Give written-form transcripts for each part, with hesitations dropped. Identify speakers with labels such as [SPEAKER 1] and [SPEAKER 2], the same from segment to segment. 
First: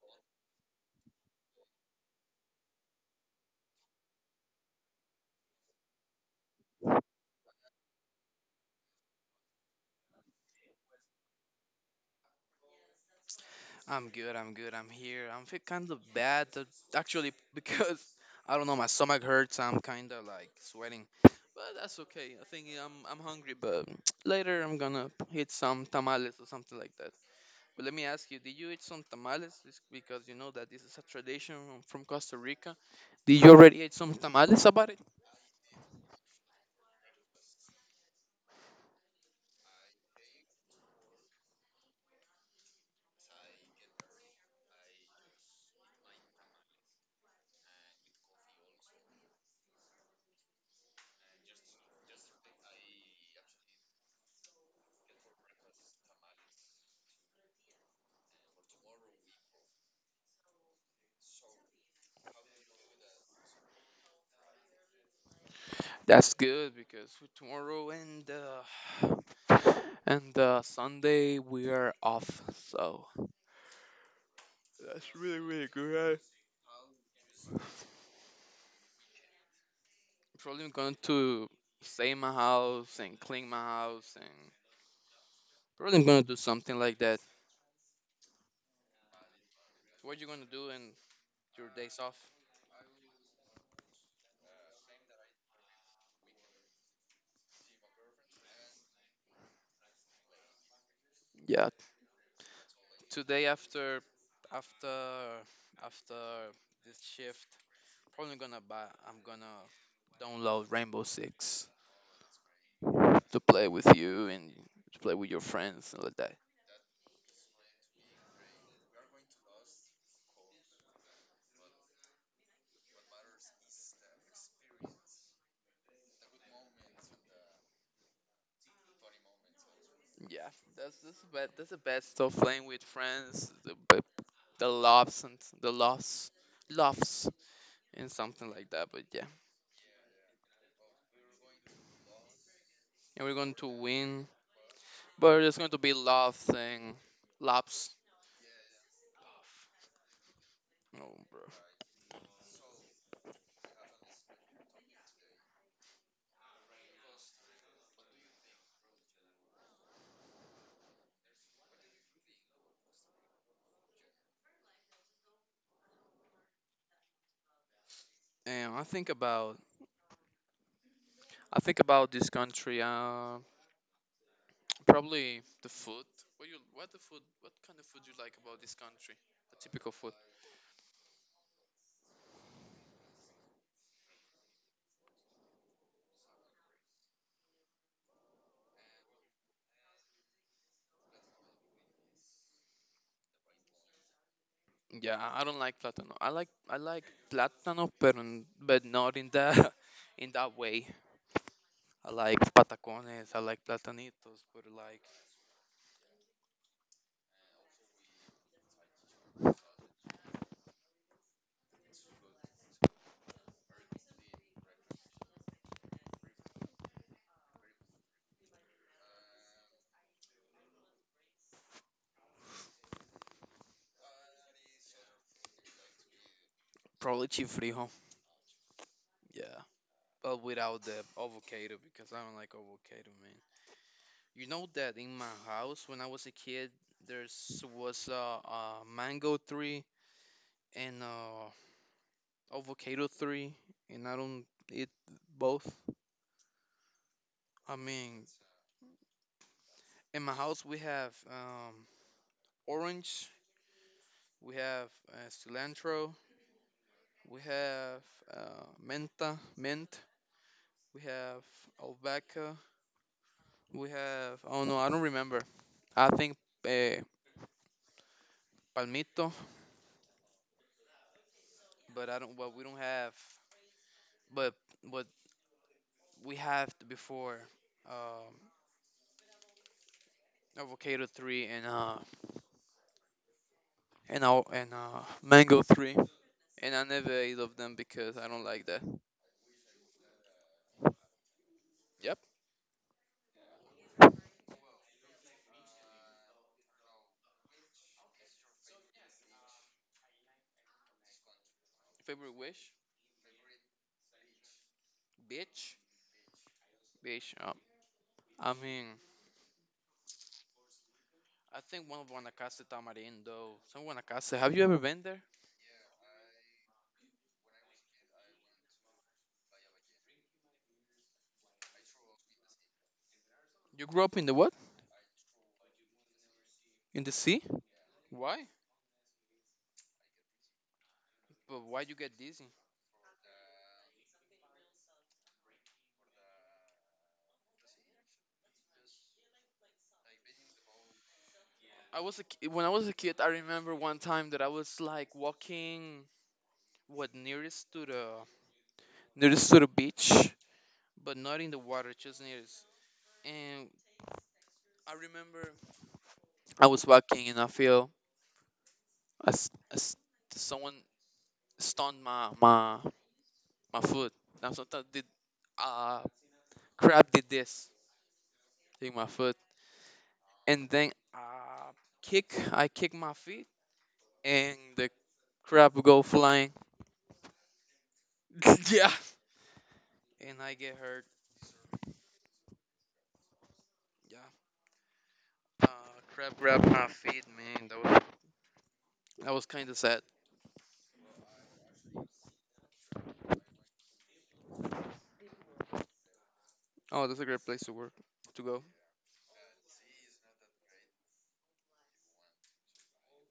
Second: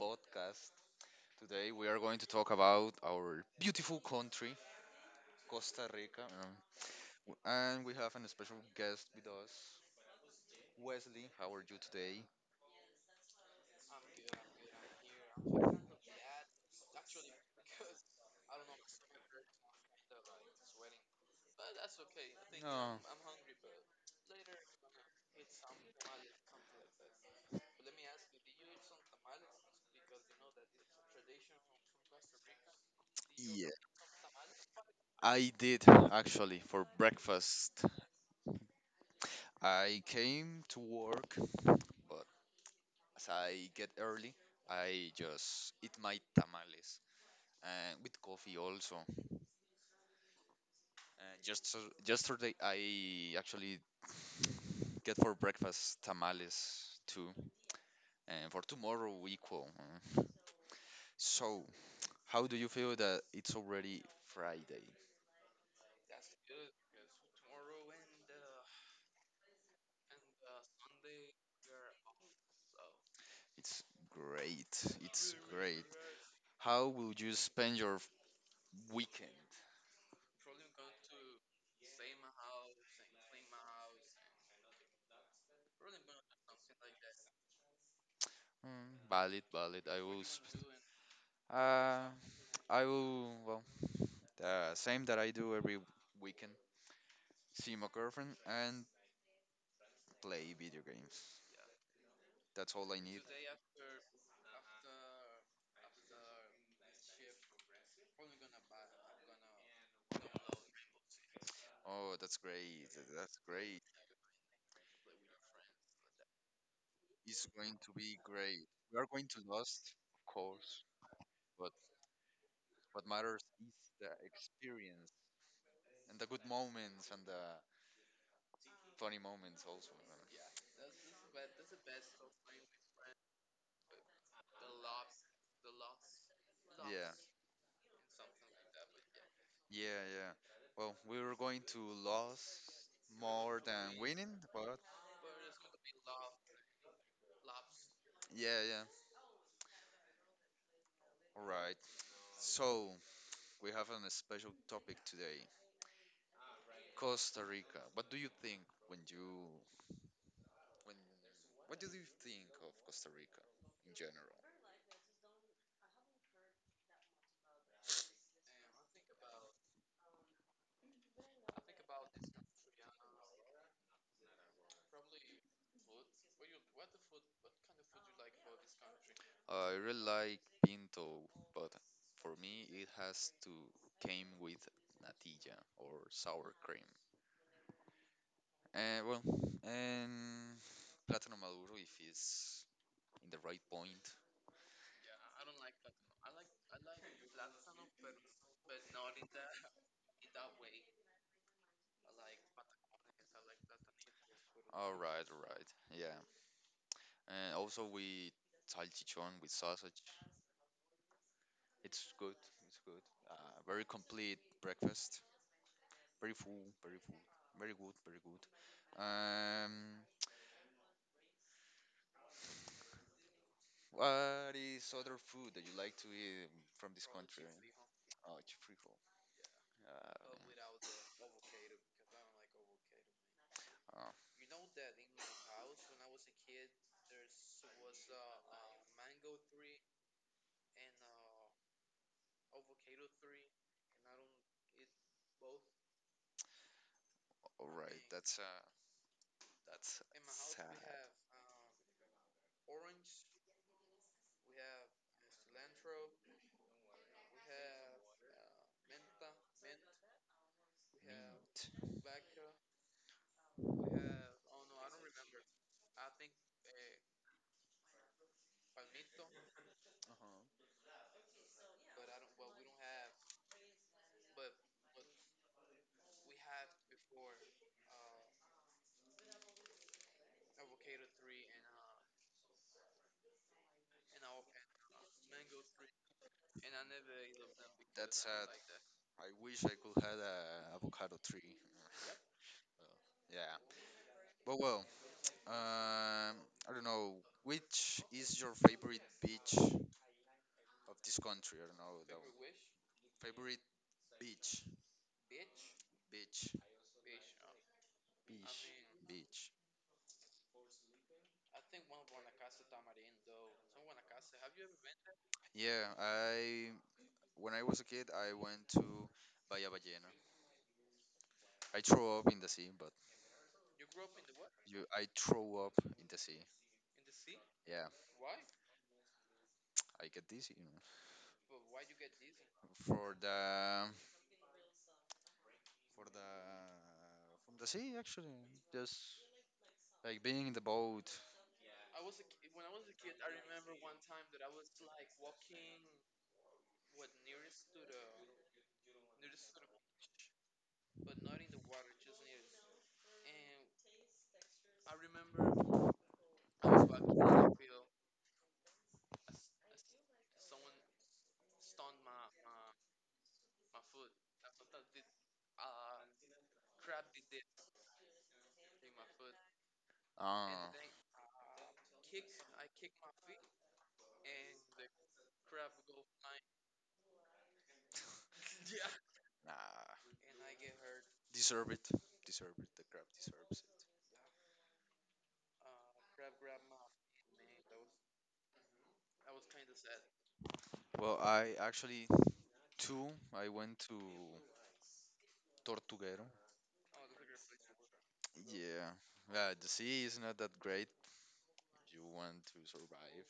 [SPEAKER 1] podcast. Today we are going to talk about our beautiful country, Costa Rica. And we have a special guest with us, Wesley. How are you today?
[SPEAKER 2] I'm good. I'm good. I'm here. I'm feel kind of bad that- actually because I don't know. My stomach hurts. I'm kind of like sweating, but that's okay. I think
[SPEAKER 1] No.
[SPEAKER 2] I'm hungry, but later I'm gonna eat some tamales or something like that. But let me ask you, did you eat some tamales? It's because you know that this is a tradition from Costa Rica. Did you already eat some tamales about it?
[SPEAKER 1] I did actually for breakfast. I came to work, but as I get early, I just eat my tamales and with coffee also. And just yesterday, I actually get for breakfast tamales too, and for tomorrow we equal. Mm. So, how do you feel that it's already Friday?
[SPEAKER 2] That's good because for tomorrow and and Sunday we are off. So.
[SPEAKER 1] It's great.
[SPEAKER 2] That's
[SPEAKER 1] It's
[SPEAKER 2] really, really
[SPEAKER 1] great.
[SPEAKER 2] good.
[SPEAKER 1] How will you spend your weekend?
[SPEAKER 2] Probably I'm going to save my house and clean my house and probably I'm going to do something like that.
[SPEAKER 1] Mm, valid, valid. I
[SPEAKER 2] What
[SPEAKER 1] will.
[SPEAKER 2] you going to do in your days
[SPEAKER 1] Uh,
[SPEAKER 2] off?
[SPEAKER 1] I will. Well, the same that I do every weekend. See my girlfriend and play video games.
[SPEAKER 2] Yeah,
[SPEAKER 1] That's all I need.
[SPEAKER 2] today after after this shift, probably gonna buy. I'm gonna download Rainbow Six
[SPEAKER 1] Oh, that's great.
[SPEAKER 2] to play with you and to play with your friends and like that.
[SPEAKER 1] It's going to be great. We are going to lost, of course, but what matters is the experience and the good moments and the funny moments also.
[SPEAKER 2] Yeah, that's the best. That's the best of playing with friends. The loves and the loss,
[SPEAKER 1] Yeah,
[SPEAKER 2] loves. And something like that. But yeah,
[SPEAKER 1] yeah, yeah. Well, we were going to lose
[SPEAKER 2] and we're going
[SPEAKER 1] more
[SPEAKER 2] to
[SPEAKER 1] than
[SPEAKER 2] win.
[SPEAKER 1] winning, but
[SPEAKER 2] But it's going to be love thing, laps.
[SPEAKER 1] yeah, yeah.
[SPEAKER 2] Oh, bro.
[SPEAKER 1] All right. So we have a special topic today, Costa Rica. What do you think when you when what do you think of Costa Rica in general?
[SPEAKER 2] And I think about this country. Probably the food. What kind of food you like about this country? A
[SPEAKER 1] I
[SPEAKER 2] typical
[SPEAKER 1] really
[SPEAKER 2] food.
[SPEAKER 1] like Pinto, but for me it has to came with natilla or sour cream. And well, and plátano maduro if it's in the right point.
[SPEAKER 2] Yeah, I don't like platano. I like platano, but not in that in that way. I like patacones. I like platanitos, but like
[SPEAKER 1] All right, yeah. And also with salchichon with sausage. It's good. It's good. Very complete breakfast. Very full. Very full. Very good. Very good. Um, what is other food that you like to eat from this?
[SPEAKER 2] probably chifrijo.
[SPEAKER 1] Oh, it's free.
[SPEAKER 2] Yeah,
[SPEAKER 1] Uh,
[SPEAKER 2] but without the avocado, because I don't like avocado, man.
[SPEAKER 1] oh,
[SPEAKER 2] You know that in my house when I was a kid, there's was a mango tree and a avocado tree, and I don't eat both.
[SPEAKER 1] all
[SPEAKER 2] I
[SPEAKER 1] right.
[SPEAKER 2] mean,
[SPEAKER 1] That's that's
[SPEAKER 2] in my house
[SPEAKER 1] sad.
[SPEAKER 2] we have orange, we have cilantro, we have menta, mint, we have
[SPEAKER 1] Meat.
[SPEAKER 2] albahaca, we have oh no, I don't remember. I think uh, palmito
[SPEAKER 1] Uh-huh.
[SPEAKER 2] but I don't. What we don't have, but what we have before, um, avocado three and mango three, and I never ate of them because
[SPEAKER 1] That's
[SPEAKER 2] I don't
[SPEAKER 1] sad.
[SPEAKER 2] like that.
[SPEAKER 1] I wish I could had a avocado tree.
[SPEAKER 2] Yep.
[SPEAKER 1] Yeah. But well, I don't know. Which is your favorite beach of this country? I don't know. The
[SPEAKER 2] Favorite wish,
[SPEAKER 1] favorite beach.
[SPEAKER 2] bitch,
[SPEAKER 1] Beach.
[SPEAKER 2] bitch. I mean,
[SPEAKER 1] Beach.
[SPEAKER 2] I think one of Guanacaste Tamarindo. Some Guanacaste. Have you ever been there?
[SPEAKER 1] Yeah. I when I was a kid, I went to Bahía Ballena. I threw up in the sea, but
[SPEAKER 2] You grew up in the what?
[SPEAKER 1] you, I throw up in the sea.
[SPEAKER 2] In the sea?
[SPEAKER 1] Yeah,
[SPEAKER 2] Why?
[SPEAKER 1] I get dizzy.
[SPEAKER 2] But why you get dizzy?
[SPEAKER 1] F- for the from the sea actually. Just like being in the boat.
[SPEAKER 2] I was a ki- When I was a kid. I remember one time that I was like walking what nearest to the near the sort of beach, but not in the water, just near. And I remember I was walking and I feel as someone stoned my foot. And sometimes did uh crab did this in my foot,
[SPEAKER 1] Uh,
[SPEAKER 2] and then kick I kick my feet and the crab go flying. Yeah,
[SPEAKER 1] nah,
[SPEAKER 2] and I get hurt.
[SPEAKER 1] deserve it. Deserve it. The crab deserves it.
[SPEAKER 2] Yeah, uh, crab grabbed my feet, man. That was kind of sad.
[SPEAKER 1] Well, I actually two. I went to Tortuguero.
[SPEAKER 2] Oh, that's a great place to work to go
[SPEAKER 1] Yeah, yeah. The sea is not that great. You want to survive.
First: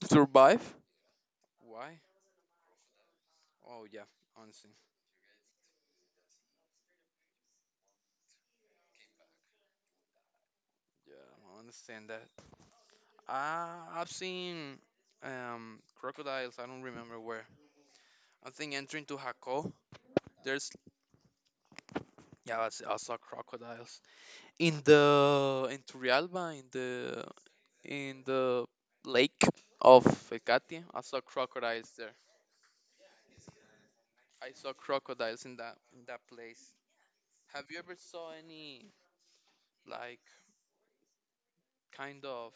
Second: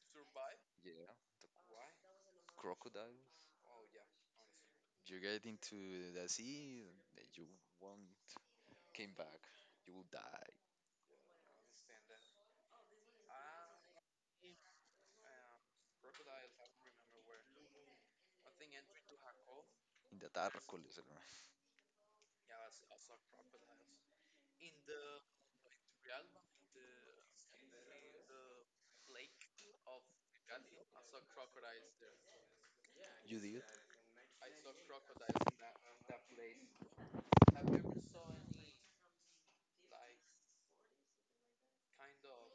[SPEAKER 2] to survive.
[SPEAKER 1] Yeah, the
[SPEAKER 2] Why?
[SPEAKER 1] crocodiles.
[SPEAKER 2] Oh yeah, honestly,
[SPEAKER 1] You get into the sea, you won't came back. You will die
[SPEAKER 2] yeah, I understand that. I've seen crocodiles. I don't remember where. I think entering to Jaco,
[SPEAKER 1] in the
[SPEAKER 2] there's
[SPEAKER 1] tarcoles.
[SPEAKER 2] yeah, I saw crocodiles in the in Turrialba in the lake of Ecate. I saw crocodiles there.
[SPEAKER 1] You did?
[SPEAKER 2] I saw crocodiles in that place. Have you ever saw any like kind of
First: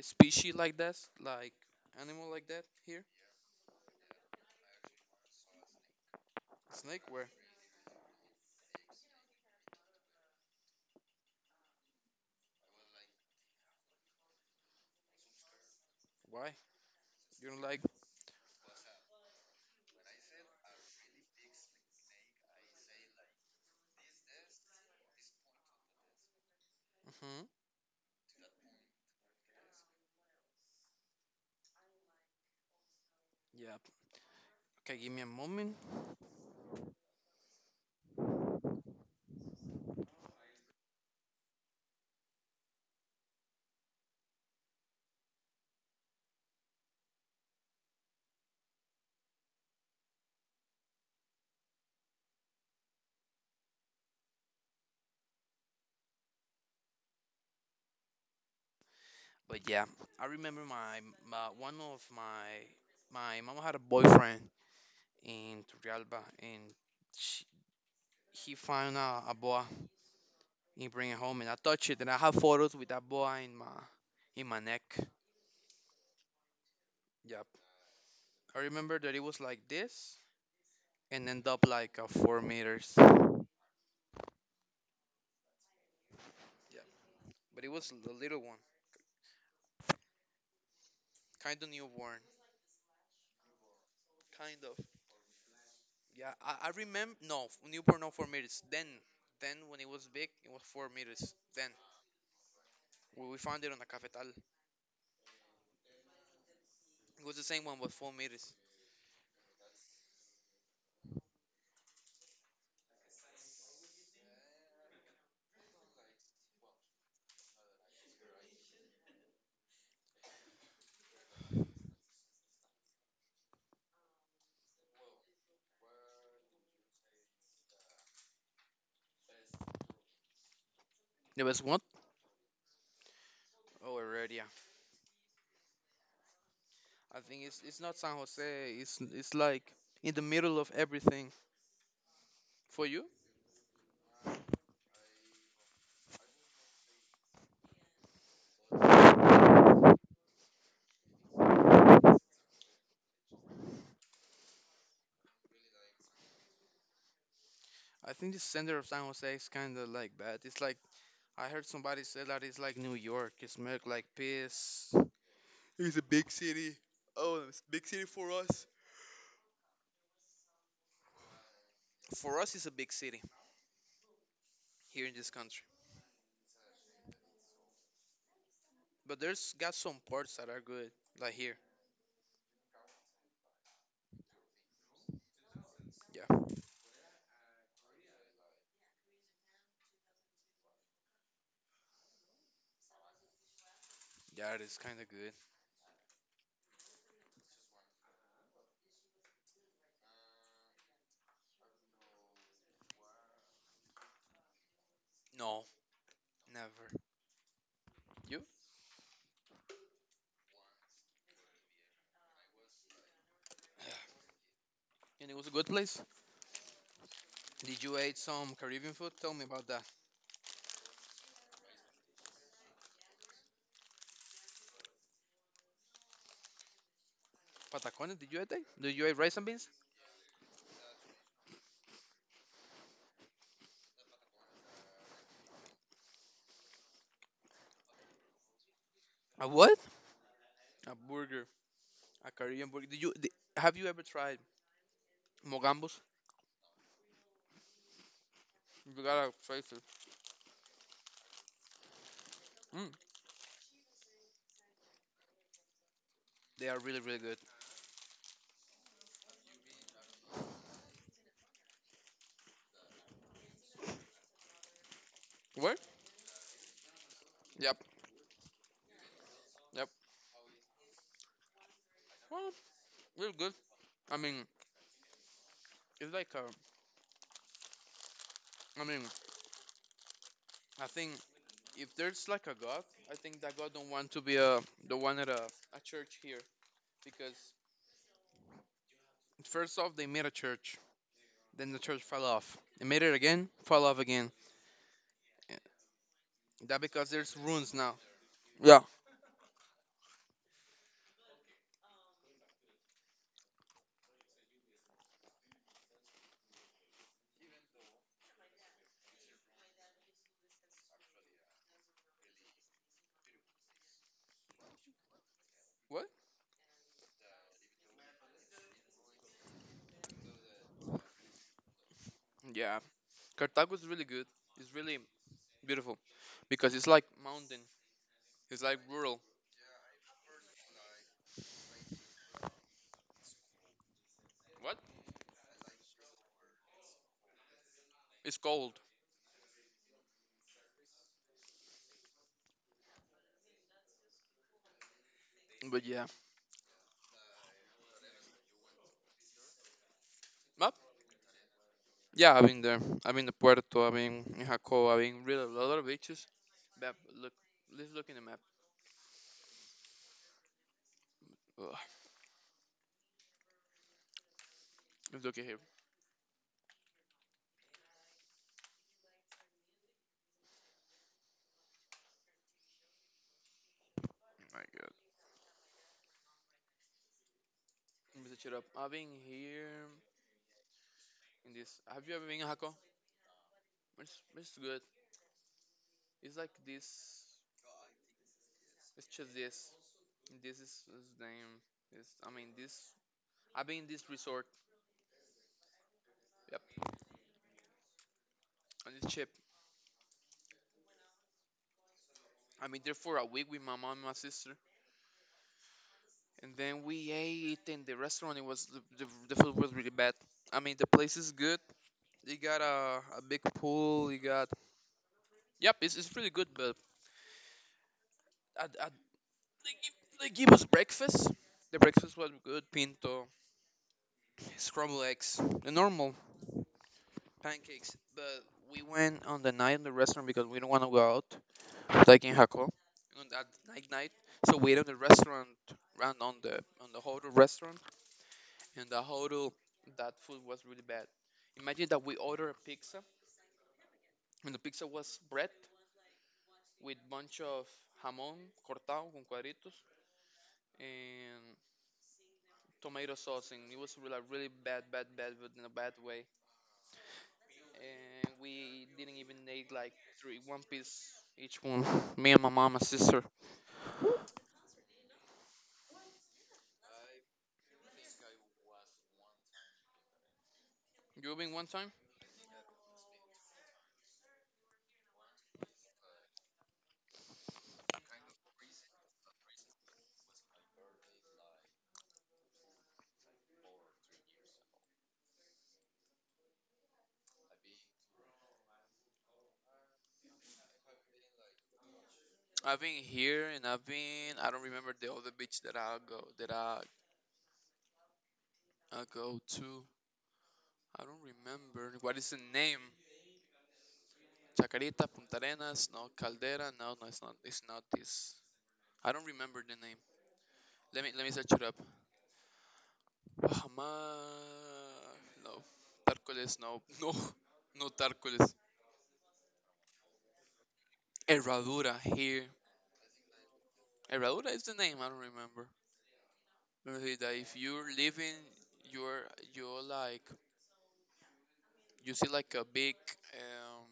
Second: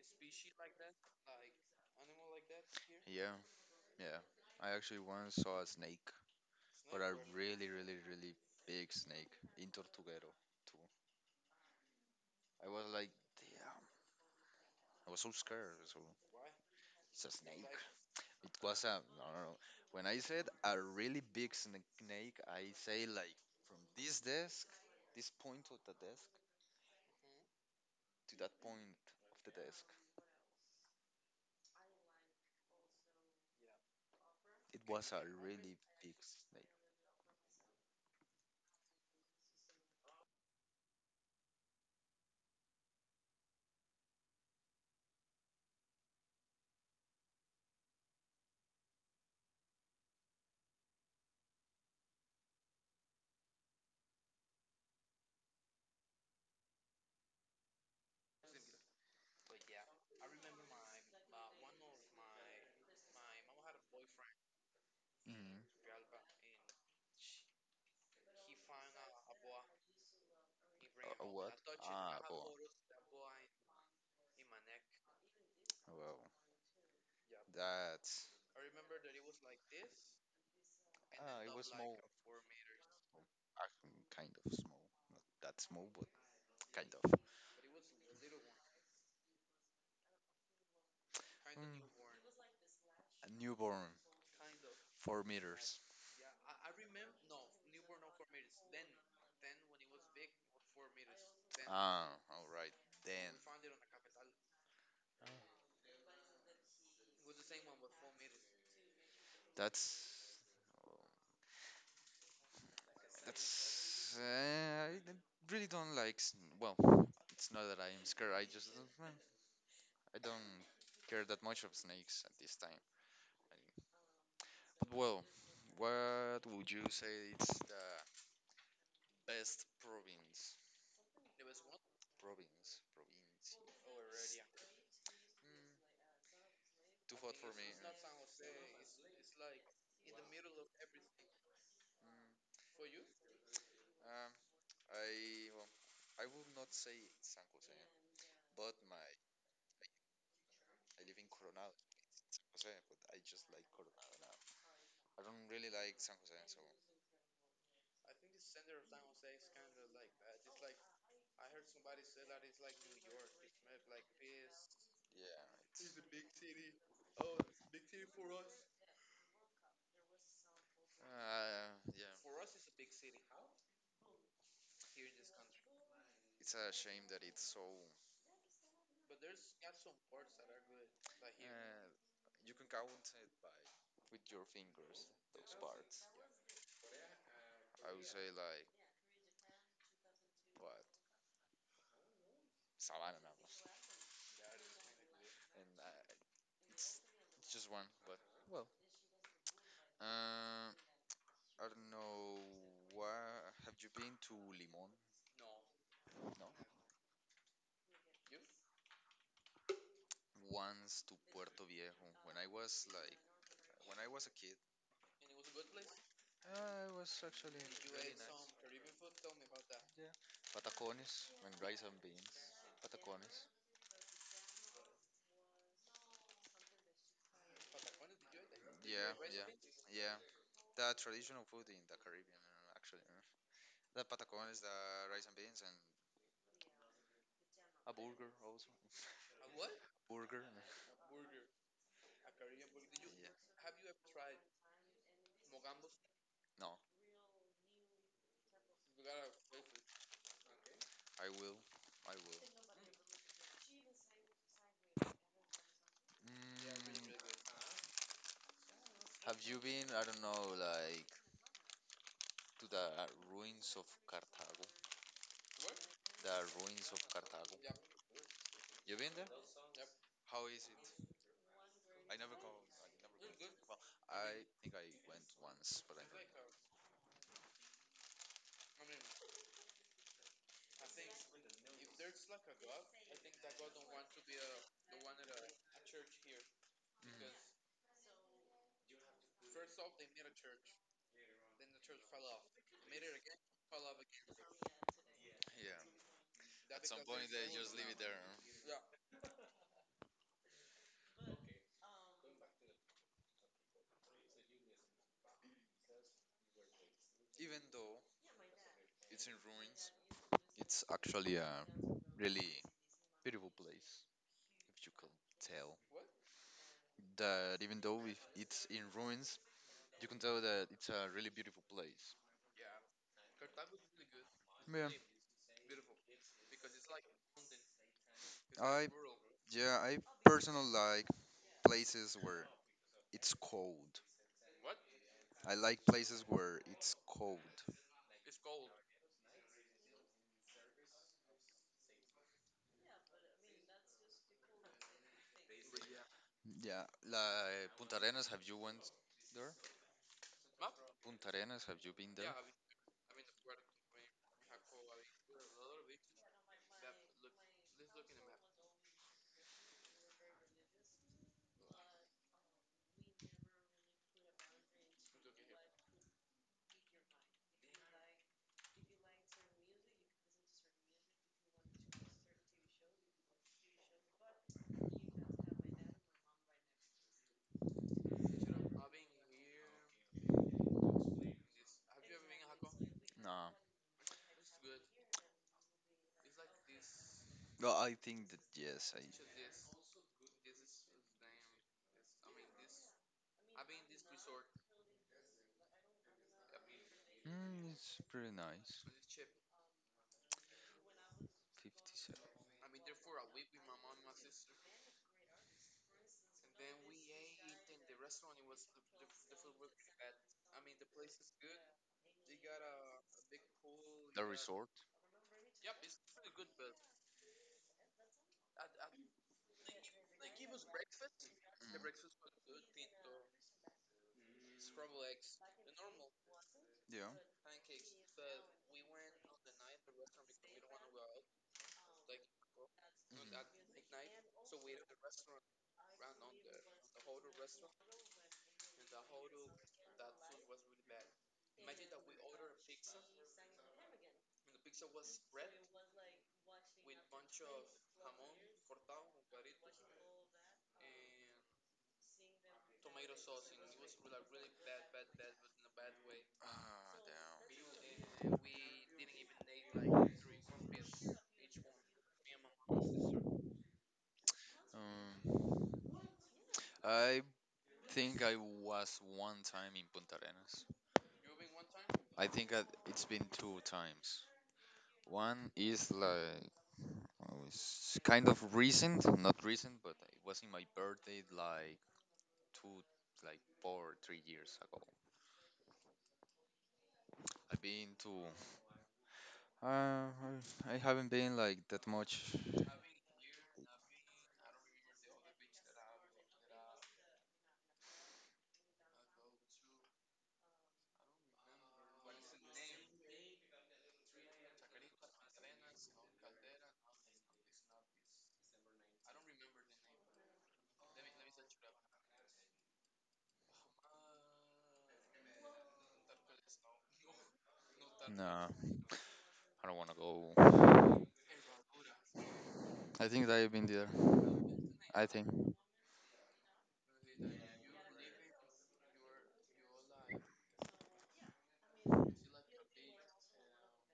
[SPEAKER 2] species like this, like animal like that here?
[SPEAKER 1] Yeah, yeah. I actually once saw a snake, but
[SPEAKER 2] Snake?
[SPEAKER 1] a
[SPEAKER 2] Where?
[SPEAKER 1] really, really, really big snake in Tortuguero too. I was like, damn, I was so scared. So
[SPEAKER 2] Why?
[SPEAKER 1] it's a
[SPEAKER 2] You don't
[SPEAKER 1] snake.
[SPEAKER 2] like?
[SPEAKER 1] It was a no, no, no. When I said a really big snake, I say like from this desk, this point of the desk
[SPEAKER 2] Hmm.
[SPEAKER 1] to that point of the desk.
[SPEAKER 2] Yeah.
[SPEAKER 1] It
[SPEAKER 2] Okay,
[SPEAKER 1] was
[SPEAKER 2] give me
[SPEAKER 1] a
[SPEAKER 2] a moment.
[SPEAKER 1] really big snake.
[SPEAKER 2] But yeah, I remember my one of my my mom had a boyfriend
[SPEAKER 1] Hmm.
[SPEAKER 2] in Turrialba, and she, he found a boa and bring it
[SPEAKER 1] A
[SPEAKER 2] home, and
[SPEAKER 1] what?
[SPEAKER 2] I touched it, and
[SPEAKER 1] Ah,
[SPEAKER 2] I have
[SPEAKER 1] boa.
[SPEAKER 2] photos with that boa in my neck.
[SPEAKER 1] Wow.
[SPEAKER 2] Yep.
[SPEAKER 1] That's
[SPEAKER 2] I remember that it was like this, and end
[SPEAKER 1] it was
[SPEAKER 2] up
[SPEAKER 1] small,
[SPEAKER 2] like 4 meters.
[SPEAKER 1] uh, kind of small, not that small, but
[SPEAKER 2] Yeah.
[SPEAKER 1] kind of.
[SPEAKER 2] But it was a little one, kind of
[SPEAKER 1] Mm.
[SPEAKER 2] newborn,
[SPEAKER 1] A newborn,
[SPEAKER 2] kind of.
[SPEAKER 1] 4 meters.
[SPEAKER 2] Yeah, I remember. No, newborn no 4 meters. Then when it was big, it was 4 meters. Then
[SPEAKER 1] Ah, all right.
[SPEAKER 2] we,
[SPEAKER 1] Then
[SPEAKER 2] we found it on the cafetal. It was the same one, but 4 meters.
[SPEAKER 1] that's that's. I really don't like. Well, it's not that I'm scared. I just don't. Well, I don't care that much of snakes at this time. I- But well, what would you say? It's the best province.
[SPEAKER 2] There was what?
[SPEAKER 1] Province.
[SPEAKER 2] Oh, Heredia.
[SPEAKER 1] Province. Mm, too
[SPEAKER 2] I
[SPEAKER 1] hot
[SPEAKER 2] think
[SPEAKER 1] for
[SPEAKER 2] it's
[SPEAKER 1] me.
[SPEAKER 2] it's not San Jose. It's like in the middle of everything.
[SPEAKER 1] Mm,
[SPEAKER 2] For you,
[SPEAKER 1] um, I well, I would not say San Jose, but I live in Jose, but I just like Corona. I don't really like San Jose, so
[SPEAKER 2] I think the center of San Jose is kind of like bad. It's like I heard somebody say that it's like New York. It smells like piss.
[SPEAKER 1] yeah,
[SPEAKER 2] It's a big city. Oh, it's a big city for us.
[SPEAKER 1] uh, yeah.
[SPEAKER 2] For us, it's a big city here in this country.
[SPEAKER 1] It's a shame that it's so. Uh,
[SPEAKER 2] But there's got some parts that are good, like here.
[SPEAKER 1] you can count it by with your fingers those parts.
[SPEAKER 2] Yeah,
[SPEAKER 1] I would say like what. It's a lot of
[SPEAKER 2] yeah, it is kind of good.
[SPEAKER 1] and it's just one. But well, I don't know. Where have you been to Limón?
[SPEAKER 2] No,
[SPEAKER 1] No,
[SPEAKER 2] never. You?
[SPEAKER 1] once to Puerto Viejo. When I was like, when I was a kid,
[SPEAKER 2] And it was a good place.
[SPEAKER 1] it was actually.
[SPEAKER 2] Did
[SPEAKER 1] You
[SPEAKER 2] you
[SPEAKER 1] really
[SPEAKER 2] eat
[SPEAKER 1] ate nice. Some
[SPEAKER 2] some
[SPEAKER 1] Caribbean
[SPEAKER 2] Caribbean food?
[SPEAKER 1] food.
[SPEAKER 2] Tell
[SPEAKER 1] Tell
[SPEAKER 2] me
[SPEAKER 1] me
[SPEAKER 2] about
[SPEAKER 1] about
[SPEAKER 2] that.
[SPEAKER 1] that? Yeah, patacones and rice and beans. Patacones.
[SPEAKER 2] Patacones? Did you eat that? Did you
[SPEAKER 1] Yeah,
[SPEAKER 2] eat
[SPEAKER 1] rice
[SPEAKER 2] rice
[SPEAKER 1] and
[SPEAKER 2] and
[SPEAKER 1] yeah,
[SPEAKER 2] beans?
[SPEAKER 1] beans? Yeah. The traditional food in the Caribbean, actually. The patacones, the rice and beans, and a burger also.
[SPEAKER 2] A what?
[SPEAKER 1] Burger. Eh.
[SPEAKER 2] A burger, a Caribbean burger. Did you? Did,
[SPEAKER 1] Yeah.
[SPEAKER 2] have you ever tried mogambos?
[SPEAKER 1] No,
[SPEAKER 2] You gotta try it.
[SPEAKER 1] I will. I will.
[SPEAKER 2] Mm,
[SPEAKER 1] Mm,
[SPEAKER 2] they are really, really good.
[SPEAKER 1] have you been, I don't know, like to the ruins of Cartago?
[SPEAKER 2] What?
[SPEAKER 1] The ruins of Cartago.
[SPEAKER 2] Yep,
[SPEAKER 1] You been there?
[SPEAKER 2] yep.
[SPEAKER 1] How is it? I never go. I never
[SPEAKER 2] Well, really good.
[SPEAKER 1] went. Well,
[SPEAKER 2] I mean,
[SPEAKER 1] I think I went once, but I
[SPEAKER 2] it's like
[SPEAKER 1] don't
[SPEAKER 2] a.
[SPEAKER 1] remember.
[SPEAKER 2] I mean, I think if there's like a God, I think that God don't want to be a the one at a church here.
[SPEAKER 1] Mhm.
[SPEAKER 2] Because first off they made a church, then the church fell off. They made it again, fell off again.
[SPEAKER 1] Yeah.
[SPEAKER 2] That
[SPEAKER 1] At some
[SPEAKER 2] because
[SPEAKER 1] point,
[SPEAKER 2] there's
[SPEAKER 1] they just
[SPEAKER 2] ruins
[SPEAKER 1] leave
[SPEAKER 2] now.
[SPEAKER 1] it there. Huh?
[SPEAKER 2] Yeah.
[SPEAKER 1] Even though it's in ruins, it's actually a really beautiful place, if you could tell.
[SPEAKER 2] What?
[SPEAKER 1] That even though if it's in ruins, you can tell that it's a really beautiful place.
[SPEAKER 2] Yeah, Cartago is really good. It's
[SPEAKER 1] Yeah,
[SPEAKER 2] really beautiful because it's like mountain. It's like
[SPEAKER 1] I
[SPEAKER 2] rural.
[SPEAKER 1] yeah I personally like places where it's cold.
[SPEAKER 2] What?
[SPEAKER 1] I like places where it's cold.
[SPEAKER 2] It's cold. But yeah,
[SPEAKER 1] Yeah, like Punta Arenas. Have you went there?
[SPEAKER 2] but
[SPEAKER 1] Punta Arenas. Have you been
[SPEAKER 2] yeah,
[SPEAKER 1] there?
[SPEAKER 2] I've been there. I've been to Puerto. I've been in Jacob. I've been really a lot of beaches. Map. Look, let's look in the map. Ugh. Let's look at here. Oh my God. Let me set it up. I've been here in this. Have you ever been in Jacob?
[SPEAKER 1] No.
[SPEAKER 2] It's good. It's like this.
[SPEAKER 1] Well, I think that yes, I.
[SPEAKER 2] It's just this. This is his name. It's, I mean, this. I've been in this resort. Yep,
[SPEAKER 1] Mm, it's pretty nice.
[SPEAKER 2] on this ship.
[SPEAKER 1] 57.
[SPEAKER 2] I mean, there for a week with my mom and my sister, and then we ate in the restaurant. It was the food was really bad. I mean, the place is good. You got a big pool. You
[SPEAKER 1] The
[SPEAKER 2] got
[SPEAKER 1] resort.
[SPEAKER 2] yep, it's pretty good. But I, I, they give us breakfast. The
[SPEAKER 1] Mm,
[SPEAKER 2] breakfast was good: pinto, scrambled eggs, the normal
[SPEAKER 1] yeah.
[SPEAKER 2] pancakes, but we went on the night in the restaurant because we don't want to go out, like in Jaco, on that
[SPEAKER 1] Mhm.
[SPEAKER 2] night night. So we ate on the restaurant, ran on the hotel restaurant, and the hotel that food was really bad. Imagine that we ordered a pizza, and the pizza was bread with bunch of jamón cortado con cuadritos and tomato sauce, and it was really, like, really bad, bad, bad, but in a bad way.
[SPEAKER 1] Ah,
[SPEAKER 2] And we didn't even eat like three, one piece each one. Me and my mom and sister.
[SPEAKER 1] damn. I think I was one time in Punta Arenas.
[SPEAKER 2] You've been one time?
[SPEAKER 1] I think it's been 2 times. One is like oh, it's kind of recent, not recent, but it was in my birthday like two, like four, 3 years ago. I've been to. Uh, I haven't been like that much.
[SPEAKER 2] I've been here and I've been I don't remember the other beach that I go to. I don't remember. What is the name? Chacarita, Punta Arenas, no Caldera, no no it's not this. I don't remember the name. Let me search it up. Bahamar no. Tárcoles no no no
[SPEAKER 1] No,
[SPEAKER 2] Tárcoles.
[SPEAKER 1] I don't want to go.
[SPEAKER 2] Herradura here.
[SPEAKER 1] I think that I've been there.
[SPEAKER 2] Herradura is the name,
[SPEAKER 1] I
[SPEAKER 2] I don't
[SPEAKER 1] think
[SPEAKER 2] remember. Let me see that if you're living you're you're like You see like a big um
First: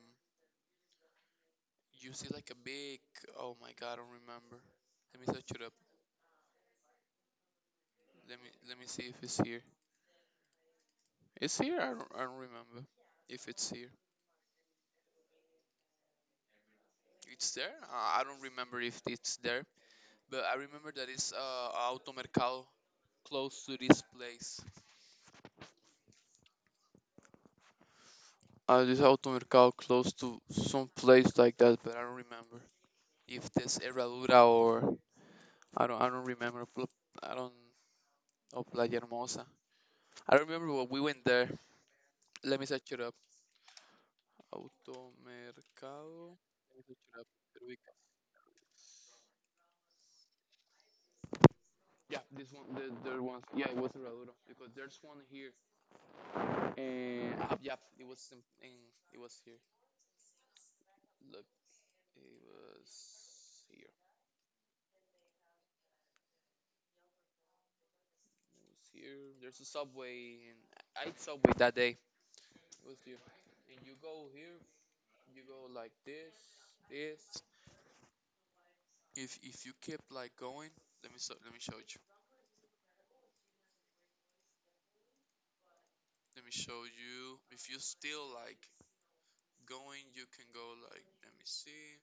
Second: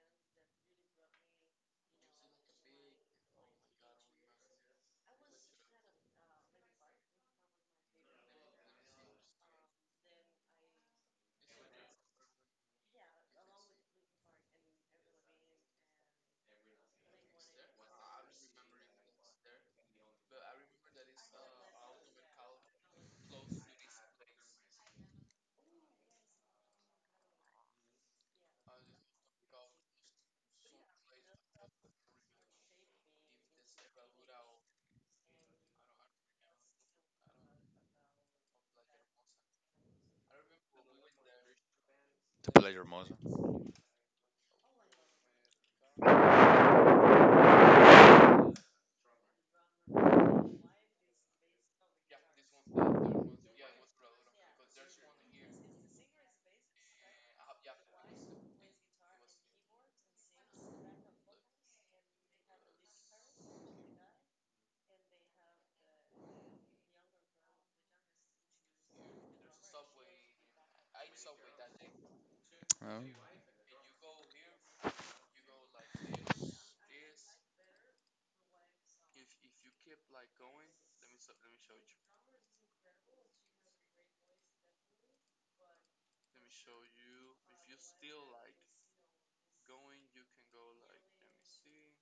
[SPEAKER 2] you see like a big oh my god, I don't remember. Let me search it up. Let me see if it's here. It's here? I don't remember if it's here. It's there? I don't remember if it's there, but I remember that it's automercado close to this place. This automercado close to some place like that, but I don't remember if there's Herradura or I don't remember. I don't know Playa Hermosa. I remember when we went there.
[SPEAKER 1] the
[SPEAKER 2] Let me
[SPEAKER 1] Playa
[SPEAKER 2] search it up.
[SPEAKER 1] Hermosa.
[SPEAKER 2] Automercado. Let me search it up real. Yeah, this one, the, there ones. Yeah, it was in Raduro because there's one here. And yeah, it was in- it was here. Look, it was here. It was here. There's a subway, and I ate subway that day. It was
[SPEAKER 1] Oh.
[SPEAKER 2] here. And you go here, you go like this, this. If you keep like going, let me so, let me show you. Let me show you. If you still like going, you can go like. Let me see.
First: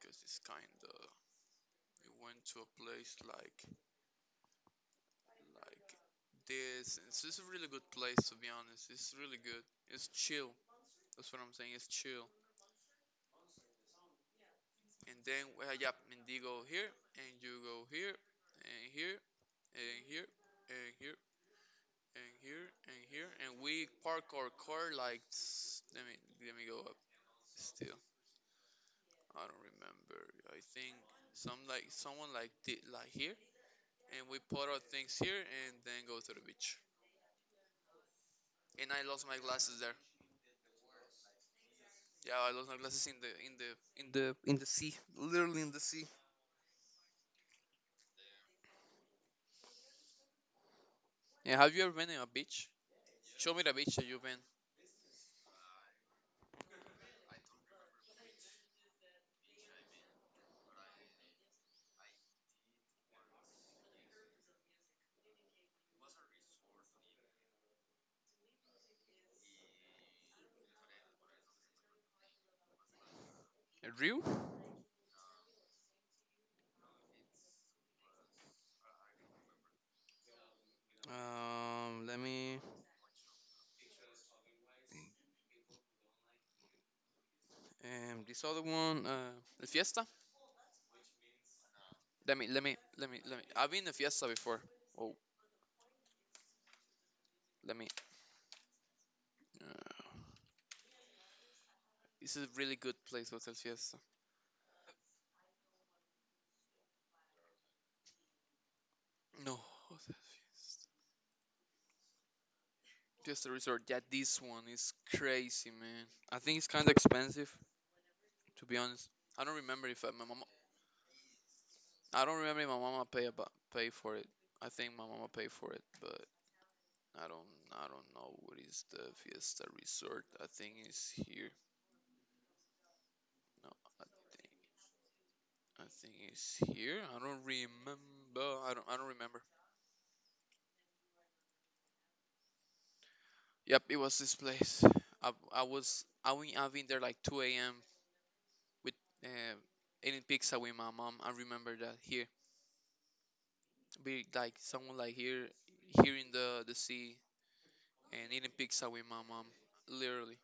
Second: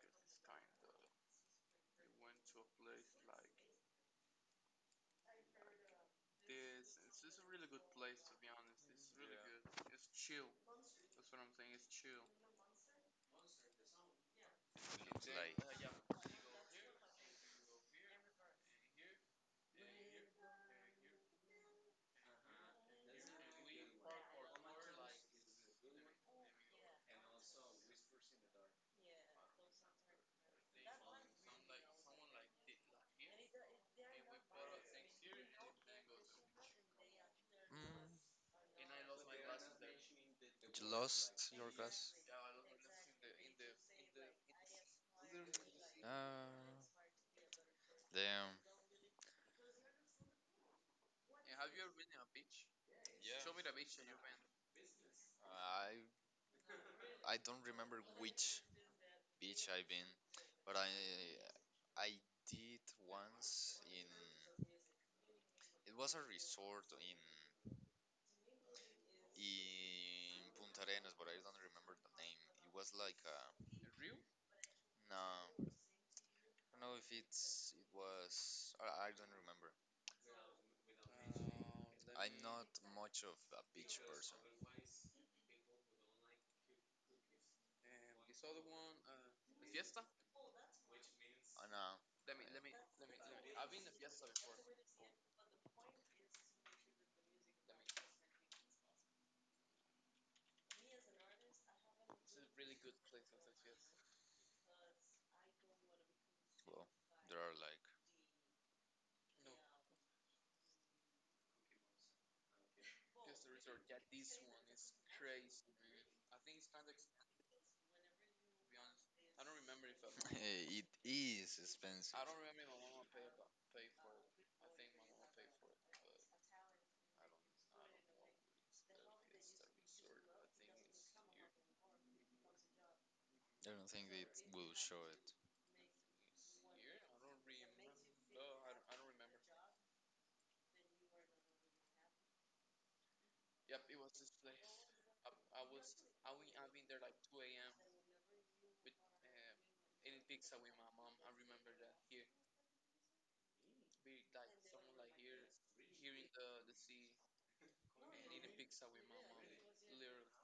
[SPEAKER 2] Because it's kind of We went to a place like this and it's just a really good place, to be honest. It's really good, it's chill. That's what I'm saying, it's chill. And then well, yeah,
[SPEAKER 1] Like
[SPEAKER 2] and you go here, and you go here, and here, and here, and here, and here, and here, and we park our car like let me go up still. I don't remember. I think some someone like did like here, and we put our things here, and then go to the beach,
[SPEAKER 1] mm,
[SPEAKER 2] and I lost my glasses there.
[SPEAKER 1] you lost your glass.
[SPEAKER 2] Yeah, I lost my glasses in the sea, literally in the sea.
[SPEAKER 1] Uh, damn.
[SPEAKER 2] Yeah, have you ever been in a beach? Show me the beach
[SPEAKER 1] Yeah.
[SPEAKER 2] that you've been.
[SPEAKER 1] I I don't remember which beach I've been, but I did once in it was a resort in Punta Arenas, but I don't remember the name. It was like a
[SPEAKER 2] Rio.
[SPEAKER 1] no, I don't know if it was I, don't remember.
[SPEAKER 2] Let
[SPEAKER 1] I'm
[SPEAKER 2] me.
[SPEAKER 1] not much of a beach person.
[SPEAKER 2] This other one. The Fiesta.
[SPEAKER 1] I know.
[SPEAKER 2] Let me. Let me. Let me. Let me. I've been to Fiesta before. Oh, let me. Uh, this is a really good place, Hotel Fiesta.
[SPEAKER 1] Well, there are like
[SPEAKER 2] No, Hotel Fiesta. Fiesta Resort. Yeah, this one is crazy, man. I think it's kind of expensive, to be honest. I don't remember if I, my mom
[SPEAKER 1] Hey, it is expensive.
[SPEAKER 2] I
[SPEAKER 1] I
[SPEAKER 2] don't remember if my mama pay for it. I think my mama pay for it, but I don't know what is the Fiesta Resort. I think it's here. No,
[SPEAKER 1] don't
[SPEAKER 2] I
[SPEAKER 1] think they
[SPEAKER 2] think
[SPEAKER 1] will show it.
[SPEAKER 2] I think it's here. I don't remember. I don't remember. Yep, it was this place. I was I went I've been there like 2 a.m. with uh, eating pizza with my mom. I remember that here, be like someone like here, here in the sea and eating pizza with my mom. Literally,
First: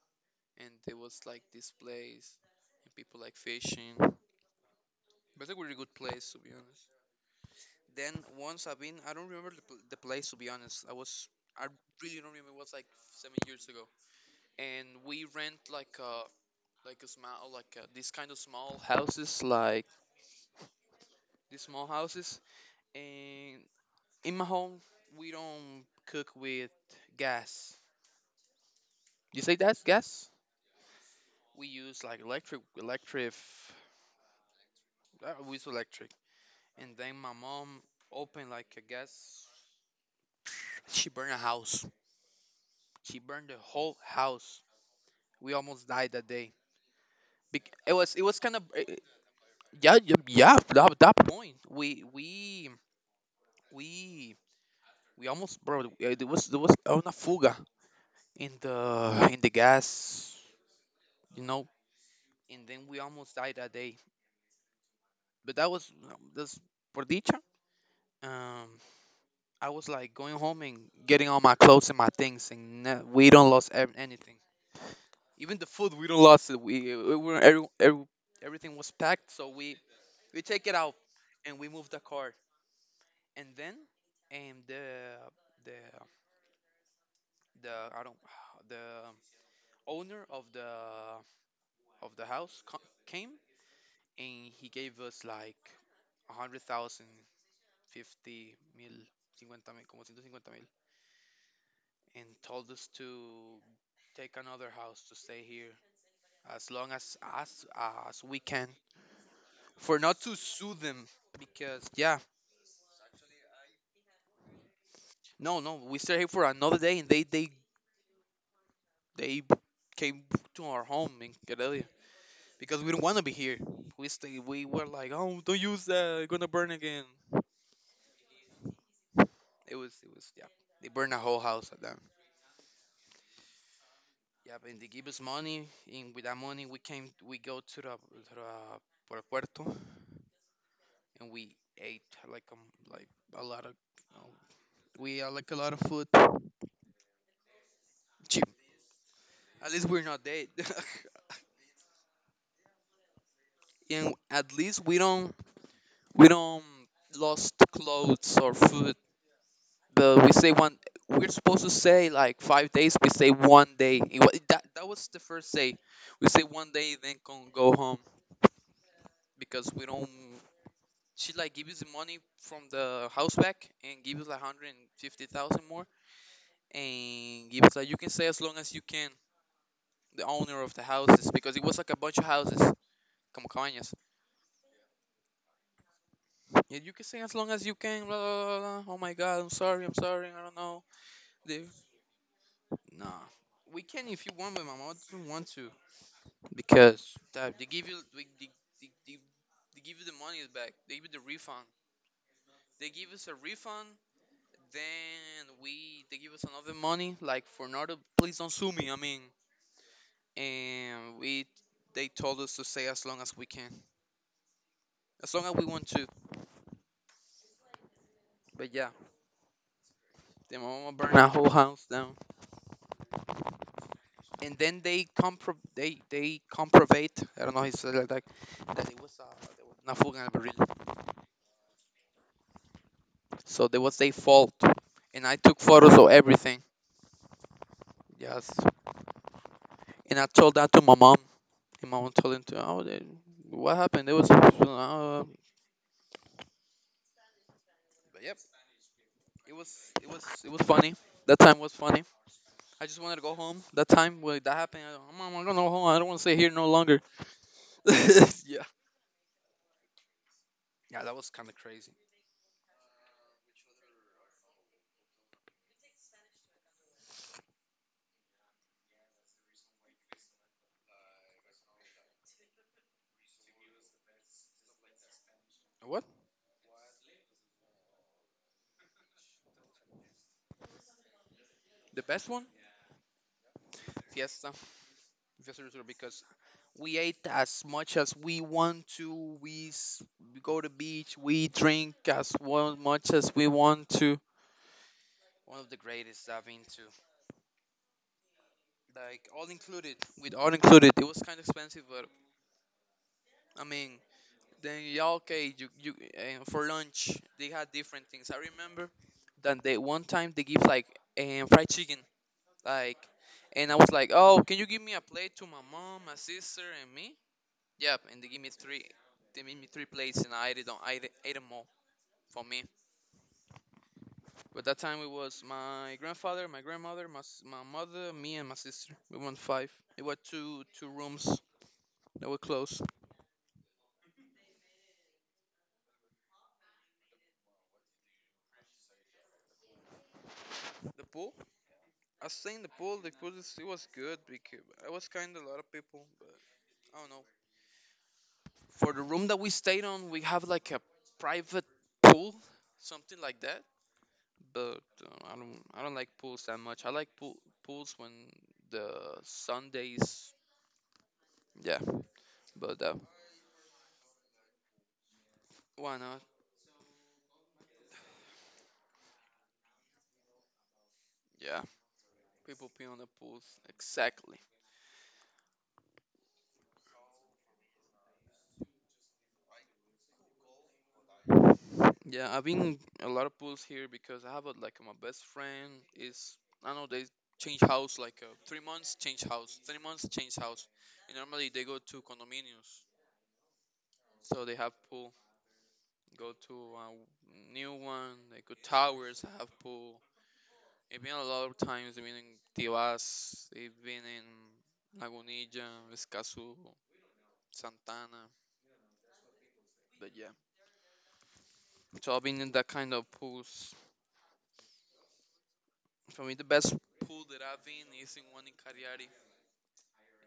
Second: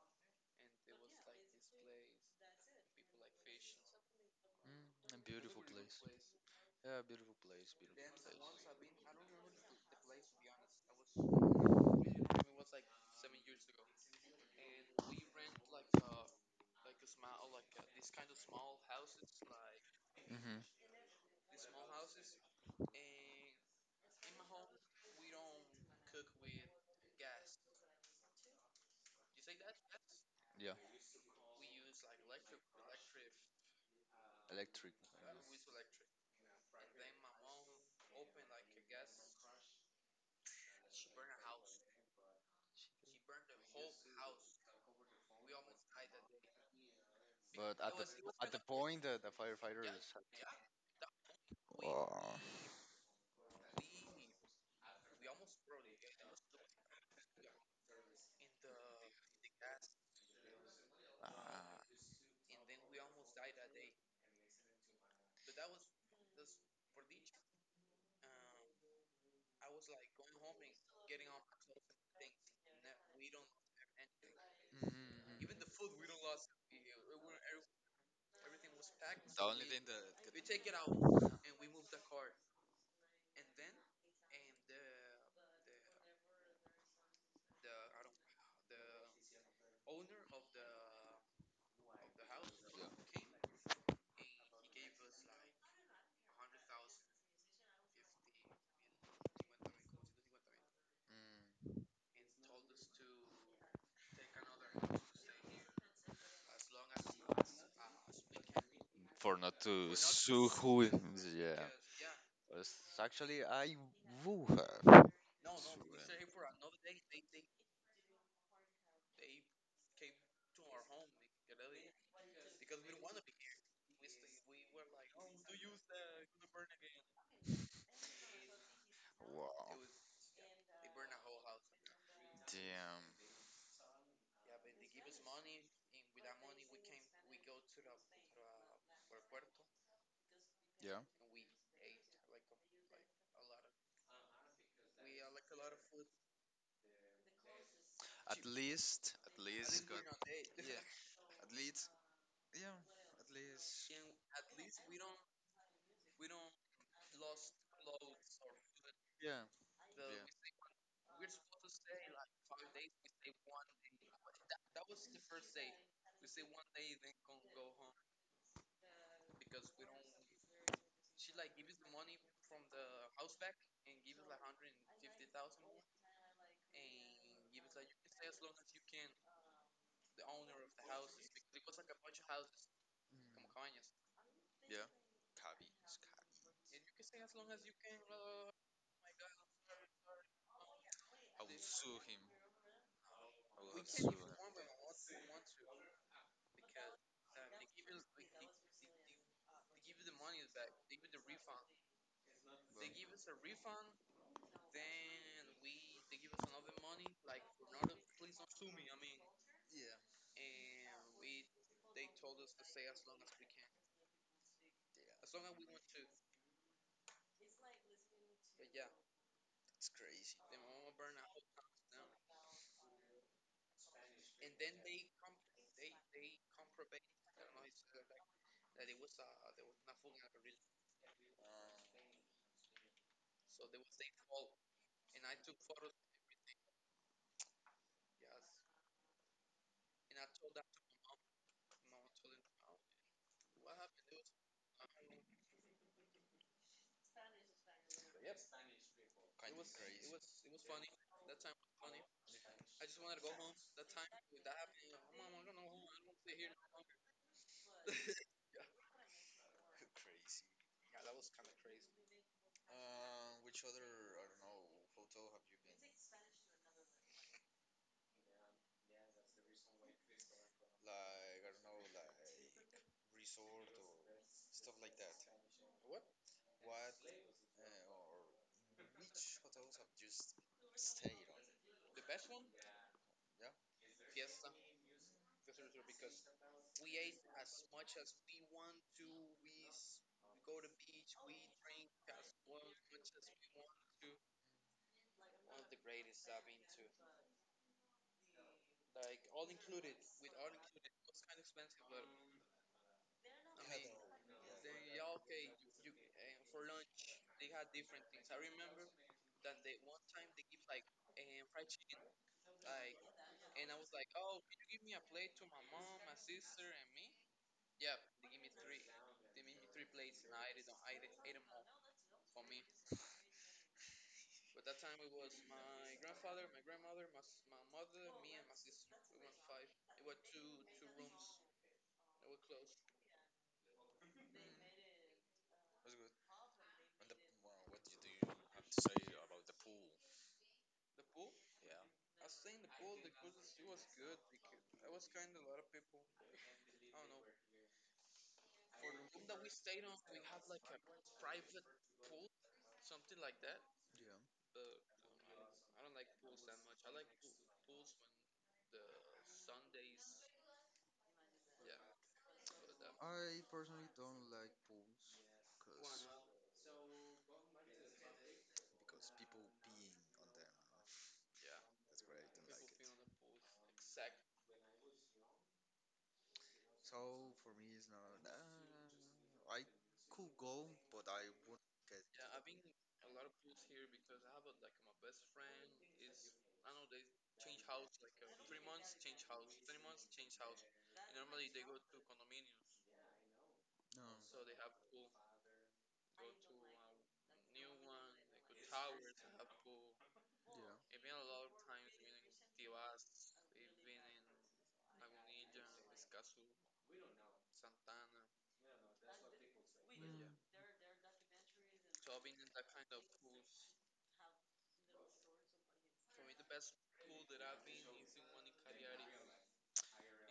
[SPEAKER 2] and there was like this place and people like fishing. But
[SPEAKER 1] Mm, a
[SPEAKER 2] it's a
[SPEAKER 1] beautiful
[SPEAKER 2] really good
[SPEAKER 1] place.
[SPEAKER 2] place, to be honest.
[SPEAKER 1] Yeah, beautiful place,
[SPEAKER 2] Then
[SPEAKER 1] beautiful place.
[SPEAKER 2] once I've been, I don't remember the place, to be honest. I was, I
[SPEAKER 1] Hmm.
[SPEAKER 2] really don't remember. It was like 7 years ago, and we rent like a small like a, this kind of small houses, like these small houses. And in my home, we don't cook with gas. You say that gas?
[SPEAKER 1] Yeah,
[SPEAKER 2] We use like electric.
[SPEAKER 1] electric.
[SPEAKER 2] We use electric. And then my mom opened like a gas. She burned a house. She burned the whole house. We almost died that day.
[SPEAKER 1] But
[SPEAKER 2] It was
[SPEAKER 1] at
[SPEAKER 2] it was kind
[SPEAKER 1] the
[SPEAKER 2] of
[SPEAKER 1] point that the firefighter.
[SPEAKER 2] yeah, yeah, yeah. That point
[SPEAKER 1] Oh.
[SPEAKER 2] we we almost, bro. It was there was una fuga in the gas, you know.
[SPEAKER 1] Ah.
[SPEAKER 2] And then we almost died that day. But that was this por dicha. Um, I was like going home and getting all my clothes and my things, and we don't lost anything.
[SPEAKER 1] Mhm.
[SPEAKER 2] Even the food we don't lost it. We were everything was packed,
[SPEAKER 1] The
[SPEAKER 2] so
[SPEAKER 1] only thing that.
[SPEAKER 2] we take it out
[SPEAKER 1] Mm.
[SPEAKER 2] and we move the car. And then and the the I don't the owner of the house came and he gave us like a hundred thousand 50 mil, cincuenta mil, como ciento cincuenta mil, and told us to take another house to stay here as long as as we can,
[SPEAKER 1] For not to
[SPEAKER 2] for not to
[SPEAKER 1] sue
[SPEAKER 2] sue
[SPEAKER 1] who.
[SPEAKER 2] them
[SPEAKER 1] Yeah.
[SPEAKER 2] because yeah.
[SPEAKER 1] It's actually, I woo her.
[SPEAKER 2] No, no, we
[SPEAKER 1] It's
[SPEAKER 2] stayed here for another day and they came to our home in Karelia because we didn't want to be here. We were like, oh, don't use that, it's gonna burn again.
[SPEAKER 1] really-
[SPEAKER 2] it
[SPEAKER 1] Wow.
[SPEAKER 2] was it was yeah, they burned the whole house at them.
[SPEAKER 1] Damn.
[SPEAKER 2] Yeah, and they give us money, and with that money we came, we go to the Puerto, Puerto
[SPEAKER 1] Yeah.
[SPEAKER 2] and we ate like like a lot of you know, we like a lot of food cheap.
[SPEAKER 1] At
[SPEAKER 2] At least
[SPEAKER 1] least got.
[SPEAKER 2] we're not dead.
[SPEAKER 1] Yeah. At least. Yeah. At least.
[SPEAKER 2] and at least we don't, we don't lost clothes or food,
[SPEAKER 1] Yeah.
[SPEAKER 2] but we're supposed to say like 5 days, we say one day. That, that was the first day we say one day, then can go home because we don't she like give us the money from the house back and give us like 150,000 more, and give us like, you can stay as long as you can. The owner of the houses, because it was like a bunch of houses, como
[SPEAKER 1] Mm,
[SPEAKER 2] cabañas.
[SPEAKER 1] yeah. Kabi. It's Kabi.
[SPEAKER 2] Yeah, you can sing as long as you can. Blah blah blah, blah. Oh my God, I'm sorry, I'm sorry, I don't know.
[SPEAKER 1] I will
[SPEAKER 2] They,
[SPEAKER 1] sue him.
[SPEAKER 2] nah,
[SPEAKER 1] I will
[SPEAKER 2] we
[SPEAKER 1] have sue
[SPEAKER 2] can if you
[SPEAKER 1] him.
[SPEAKER 2] want, but my mom doesn't want to because they give you we, they, they, they give you the money back. They give you the refund. They give us a refund.
[SPEAKER 1] Well,
[SPEAKER 2] Then we they give us another money like for not to, please don't sue me. I mean,
[SPEAKER 1] yeah.
[SPEAKER 2] and we they told us to stay as long as we can, as long as we want to. But yeah,
[SPEAKER 1] It's crazy.
[SPEAKER 2] then my mama burned our whole house down. And then they comprovate, I don't know how you say it like that, that it was there was una fuga en el barril.
[SPEAKER 1] Ah,
[SPEAKER 2] So there was their fault, and I took photos of everything. Yes, and I told that to my mom, and my mom told him to, oh they, what happened? It was but
[SPEAKER 1] it
[SPEAKER 2] yep,
[SPEAKER 1] kind
[SPEAKER 2] it
[SPEAKER 1] of was
[SPEAKER 2] was it
[SPEAKER 1] crazy.
[SPEAKER 2] was it was funny. That time was funny. I just wanted to go home. That time when that happened, I go, mom, I'm gonna go home. I don't want to stay here no longer. yeah,
[SPEAKER 1] crazy.
[SPEAKER 2] yeah, that was kind of crazy.
[SPEAKER 1] Which other I don't know hotel have you been? Like I don't know, like resort or stuff like that.
[SPEAKER 2] What?
[SPEAKER 1] What or which hotels have you stayed on?
[SPEAKER 2] The best one?
[SPEAKER 1] Yeah, that's
[SPEAKER 2] Fiesta. Fiesta Resort, because we ate as much as we want to. We go to beach. We drink as well, much as we want to. One of the greatest I've been to. Like all included, with all included, it was kind of expensive, but I mean, then yeah, okay, you for lunch they had different things. I remember that they one time they give like fried chicken, like, and I was like, oh, can you give me a plate to my mom, my sister, and me? Yep, and they give me three plates, and I ate it on, I ate, ate 'em for me. But that time it was my grandfather, my grandmother, my mother, me, and my sister. We went five. It was two rooms that were close.
[SPEAKER 1] good. And the well, what do you have to say about the pool?
[SPEAKER 2] The pool? I was saying the pool. It was good because I was kind of a lot of people, but I don't know. For the room that we stayed on, we have like a private pool, something like that.
[SPEAKER 1] Yeah.
[SPEAKER 2] But I don't like pools that much. I like pools when the Sundays. Yeah, but
[SPEAKER 1] I personally don't like pools
[SPEAKER 2] why
[SPEAKER 1] because
[SPEAKER 2] not?
[SPEAKER 1] people peeing on them.
[SPEAKER 2] Yeah.
[SPEAKER 1] That's what I don't like
[SPEAKER 2] People
[SPEAKER 1] it.
[SPEAKER 2] pee on the pools. Exactly.
[SPEAKER 1] So for me, it's not. Nah, I could go, but I
[SPEAKER 2] Yeah, I've been a lot of pools here because I have a, like my best friend is, I know they change house like 3 months change house, and normally they go to condominiums,
[SPEAKER 1] no.
[SPEAKER 2] so they
[SPEAKER 1] Yeah.
[SPEAKER 2] have pool. Go to a new one. They go towers have pool. I've been a lot of times. I've been in Tibas. I've been in Lagunilla, Escazú, Santana. But
[SPEAKER 1] Mm,
[SPEAKER 2] yeah, so I've been in that kind of pools. For me, the best pool that I've been is in one in Cariari,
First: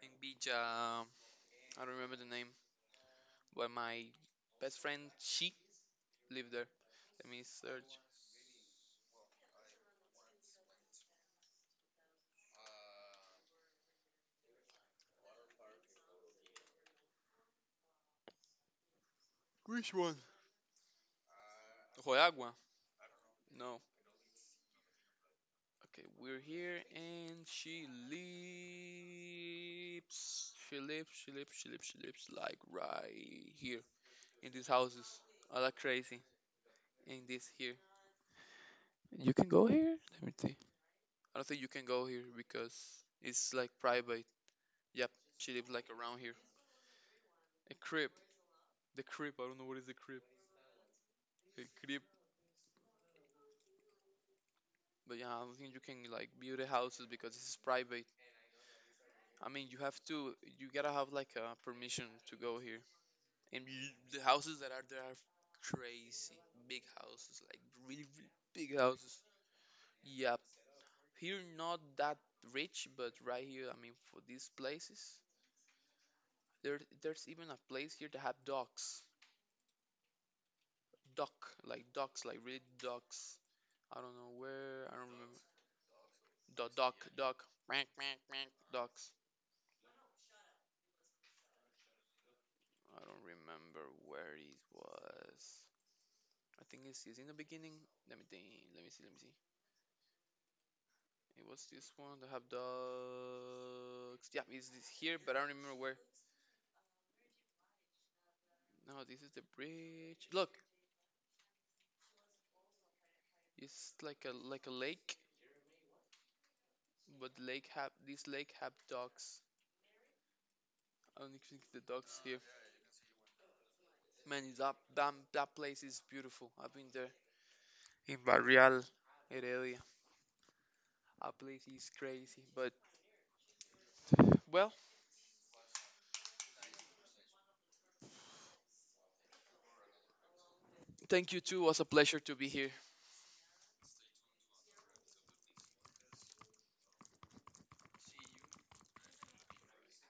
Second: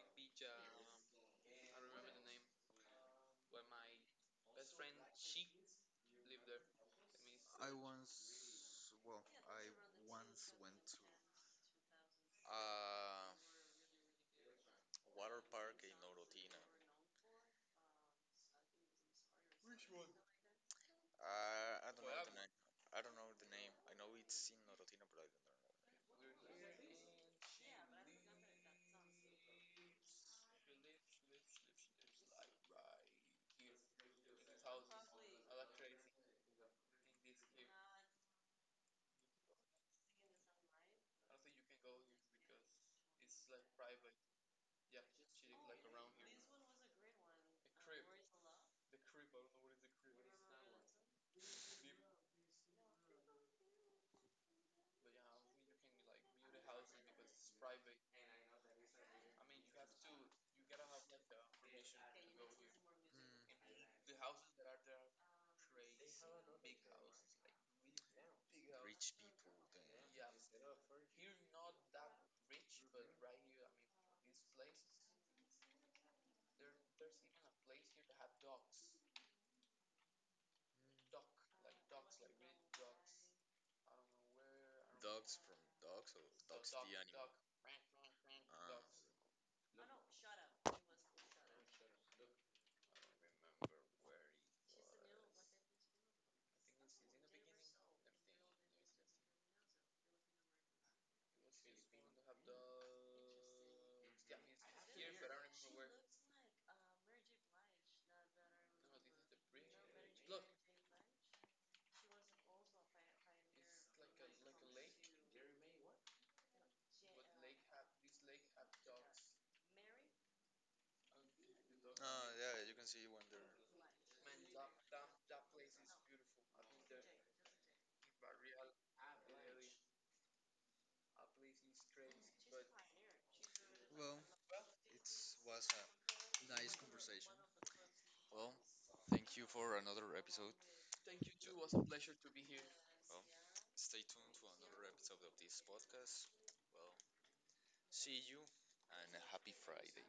[SPEAKER 2] in beach. I don't remember the name, but my best friend, she lived there. Let me
[SPEAKER 1] I
[SPEAKER 2] search.
[SPEAKER 1] once, well, I once went to a water park in Orotina. I don't
[SPEAKER 2] Ojo de
[SPEAKER 1] know. The,
[SPEAKER 2] Agua.
[SPEAKER 1] I don't know the name.
[SPEAKER 2] No.
[SPEAKER 1] I know it's in Orotina, but I
[SPEAKER 2] Okay, we're here and she lives like right here in these houses. All like crazy in this here. You can go here? Let me see. I don't think you can go here because it's like private. Yep, she lives like around here. A crib. The crib, I don't know what is the crib. The crib, but yeah, I don't think you can like build a houses because this is private. I mean, you gotta have like a permission to go here.
[SPEAKER 1] don't know.
[SPEAKER 2] And you, the houses that are there are crazy big houses, like really,
[SPEAKER 1] Mm,
[SPEAKER 2] really big houses.
[SPEAKER 1] people. Then.
[SPEAKER 2] Yeah, here not that rich, but right here, I mean, for these places, there's even a place here that have dogs, duck, like ducks, like really ducks. I don't know where, I don't remember.
[SPEAKER 1] Dogs from Dogs or Dog
[SPEAKER 2] The
[SPEAKER 1] the animal? Ah.
[SPEAKER 2] ducks. I don't remember where it was. I think it's in the beginning. Let me think. Let me see. It was this one that have dogs. Yeah, it's this here, but I don't remember where. No, this is the bridge. Look, it's like a lake, but the lake have this lake have dogs. I don't think the dogs
[SPEAKER 1] Ah,
[SPEAKER 2] here.
[SPEAKER 1] yeah, you can see when they're.
[SPEAKER 2] Man, that place is beautiful. I've been there in Barrial, Heredia. That place is crazy. But
[SPEAKER 1] Well,
[SPEAKER 2] well,
[SPEAKER 1] it was a nice conversation. Well, thank you for another episode.
[SPEAKER 2] thank you
[SPEAKER 1] It
[SPEAKER 2] too. It
[SPEAKER 1] was
[SPEAKER 2] was
[SPEAKER 1] a
[SPEAKER 2] a
[SPEAKER 1] pleasure.
[SPEAKER 2] pleasure to be here.
[SPEAKER 1] Well, stay tuned to another episode of this podcast. Well, see you. And a happy Friday.